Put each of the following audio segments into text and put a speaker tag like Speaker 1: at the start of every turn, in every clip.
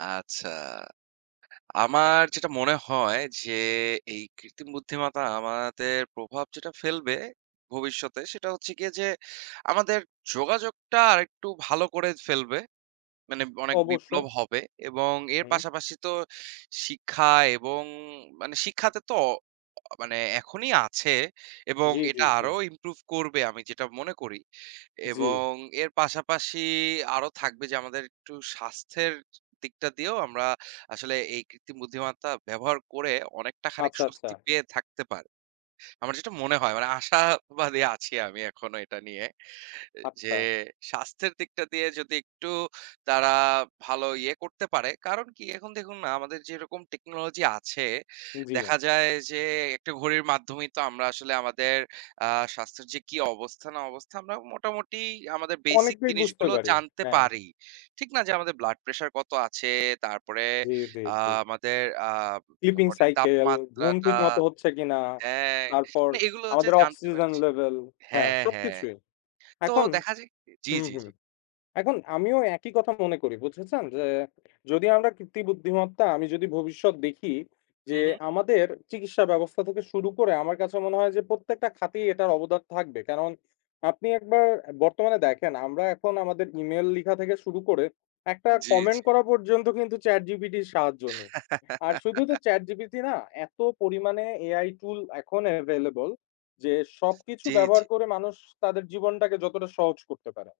Speaker 1: আচ্ছা। আমার যেটা মনে হয় যে, এই কৃত্রিম বুদ্ধিমতা আমাদের প্রভাব যেটা ফেলবে ভবিষ্যতে, সেটা হচ্ছে গিয়ে যে, আমাদের যোগাযোগটা আরেকটু ভালো করে ফেলবে। মানে অনেক
Speaker 2: অবশ্যই।
Speaker 1: বিপ্লব হবে এবং এর
Speaker 2: হুম।
Speaker 1: পাশাপাশি তো, শিক্ষা এবং মানে, শিক্ষাতে তো অ অ মানে এখনই আছে এবং
Speaker 2: জ্বী, জ্বী,
Speaker 1: এটা
Speaker 2: জ্বী।
Speaker 1: আরো ইমপ্রুভ করবে, আমি যেটা মনে করি।
Speaker 2: জ্বী।
Speaker 1: এবং এর পাশাপাশি আরো থাকবে যে, আমাদের একটু স্বাস্থ্যের দিকটা দিয়েও আমরা আসলে এই কৃত্রিম বুদ্ধিমত্ত্বা ব্যবহার করে অনেকটা খানিক,
Speaker 2: আচ্ছা,
Speaker 1: স্বস্তি
Speaker 2: আচ্ছা।
Speaker 1: পেয়ে থাকতে পারি। আমার যেটা মনে হয়, মানে আশাবাদী আছি আমি, এখনো এটা নিয়ে। এ যে,
Speaker 2: আচ্ছা।
Speaker 1: স্বাস্থ্যের দিকটা দিয়ে যদি একটু তারা ভালো ইয়ে করতে পারে, কারণ কি? এখন দেখুন না? আমাদের যেরকম টেকনোলজি আছে,
Speaker 2: জ্বী।
Speaker 1: দেখা যায় যে, একটা ঘড়ির মাধ্যমেই তো আমরা আসলে আমাদের আ স্বাস্থ্যের যে কি অবস্থা না অবস্থা, আমরা মোটামুটি আমাদের বেসিক
Speaker 2: অনেকটাই বুঝতে
Speaker 1: জিনিসগুলো
Speaker 2: পারি।
Speaker 1: জানতে
Speaker 2: হ্যাঁ।
Speaker 1: পারি। ঠিক না? যে, আমাদের ব্লাড প্রেশার কত আছে? তারপরে
Speaker 2: জ্বী, জ্বী,
Speaker 1: আ
Speaker 2: জ্বী।
Speaker 1: আমাদের আ
Speaker 2: স্লিপিং
Speaker 1: বডির
Speaker 2: সাইকেল, ঘুম
Speaker 1: তাপমাত্রাটা
Speaker 2: ঠিক মতো হচ্ছে কিনা?
Speaker 1: হ্যাঁ,
Speaker 2: তারপর,
Speaker 1: না এগুলো হচ্ছে
Speaker 2: আমাদের
Speaker 1: জানতে
Speaker 2: অক্সিজেন
Speaker 1: পারছি
Speaker 2: লেভেল, হ্যাঁ
Speaker 1: হ্যাঁ, হ্যাঁ।
Speaker 2: সবকিছুই।
Speaker 1: তো
Speaker 2: এখন
Speaker 1: দেখা যায় কি জ্বী,
Speaker 2: হুম,
Speaker 1: জ্বী,
Speaker 2: হুম।
Speaker 1: জ্বী।
Speaker 2: এখন আমিও একই কথা মনে করি, বুঝেছেন? যে, যদি আমরা কৃত্রিম বুদ্ধিমত্তা, আমি যদি ভবিষ্যৎ দেখি যে,
Speaker 1: হু, হু।
Speaker 2: আমাদের চিকিৎসা ব্যবস্থা থেকে শুরু করে, আমার কাছে মনে হয় যে, প্রত্যেকটা খাতেই এটার অবদান থাকবে। কারণ, আপনি একবার বর্তমানে দেখেন, আমরা এখন আমাদের ইমেইল লিখা থেকে শুরু করে, একটা
Speaker 1: জ্বী,
Speaker 2: কমেন্ট
Speaker 1: জ্বী।
Speaker 2: করা পর্যন্ত কিন্তু, ChatGPT 'র সাহায্য নিই। আর শুধু তো ChatGPT না, এত পরিমাণে AI টুল এখন এভেইলেবল যে, সবকিছু
Speaker 1: জ্বী,
Speaker 2: ব্যবহার
Speaker 1: জ্বী।
Speaker 2: করে মানুষ তাদের জীবনটাকে যতটা সহজ করতে পারে।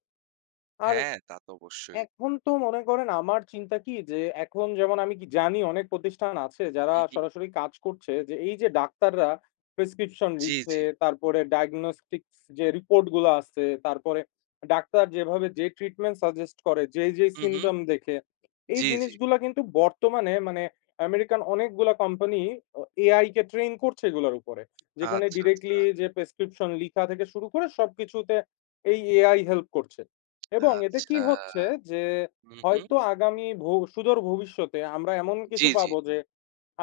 Speaker 2: আর,
Speaker 1: হ্যাঁ, তা তো অবশ্যই।
Speaker 2: এখন তো মনে করেন, আমার চিন্তা কি? যে, এখন যেমন আমি কি জানি অনেক প্রতিষ্ঠান আছে, যারা
Speaker 1: হু, হু।
Speaker 2: সরাসরি কাজ করছে যে, এই যে ডাক্তাররা প্রেসক্রিপশন
Speaker 1: জ্বী,
Speaker 2: লিখে,
Speaker 1: জ্বী।
Speaker 2: তারপরে ডায়াগনস্টিকস যে রিপোর্ট গুলো আসছে, তারপরে ডাক্তার যেভাবে যে ট্রিটমেন্ট সাজেস্ট করে, যেই, যেই
Speaker 1: হু, হু।
Speaker 2: সিম্পটম দেখে, এই
Speaker 1: জ্বী, জ্বী।
Speaker 2: জিনিসগুলা কিন্তু বর্তমানে, মানে আমেরিকান অনেকগুলা কোম্পানি অ AI কে ট্রেইন করছে এগুলোর উপরে। যেখানে
Speaker 1: আচ্ছা,
Speaker 2: ডিরেক্টলি
Speaker 1: আচ্ছা।
Speaker 2: যে প্রেসক্রিপশন লিখা থেকে শুরু করে, সবকিছুতে এই AI হেল্প করছে। এবং এতে কি
Speaker 1: আচ্ছা।
Speaker 2: হচ্ছে? যে,
Speaker 1: হু, হু।
Speaker 2: হয়তো আগামী ভো সুদূর ভবিষ্যতে আমরা এমন কিছু
Speaker 1: জ্বী, জ্বী।
Speaker 2: পাবো যে,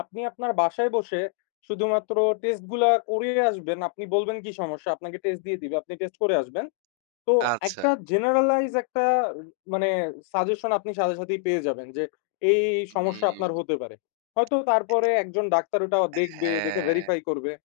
Speaker 2: আপনি আপনার বাসায় বসে, শুধুমাত্র টেস্ট গুলা করিয়ে আসবেন, আপনি বলবেন কি সমস্যা? আপনাকে টেস্ট দিয়ে দিবে। আপনি টেস্ট করে আসবেন। তো, একটা
Speaker 1: আচ্ছা।
Speaker 2: জেনারালাইজ একটা, মানে, সাজেশন আপনি সাথে, সাথেই পেয়ে যাবেন, যে এই, এই, এই, সমস্যা
Speaker 1: হুউম।
Speaker 2: আপনার হতে পারে। হয়তো, তারপরে একজন ডাক্তার ওটা দেখবে, দেখে
Speaker 1: হ্যাঁ।
Speaker 2: ভেরিফাই করবে।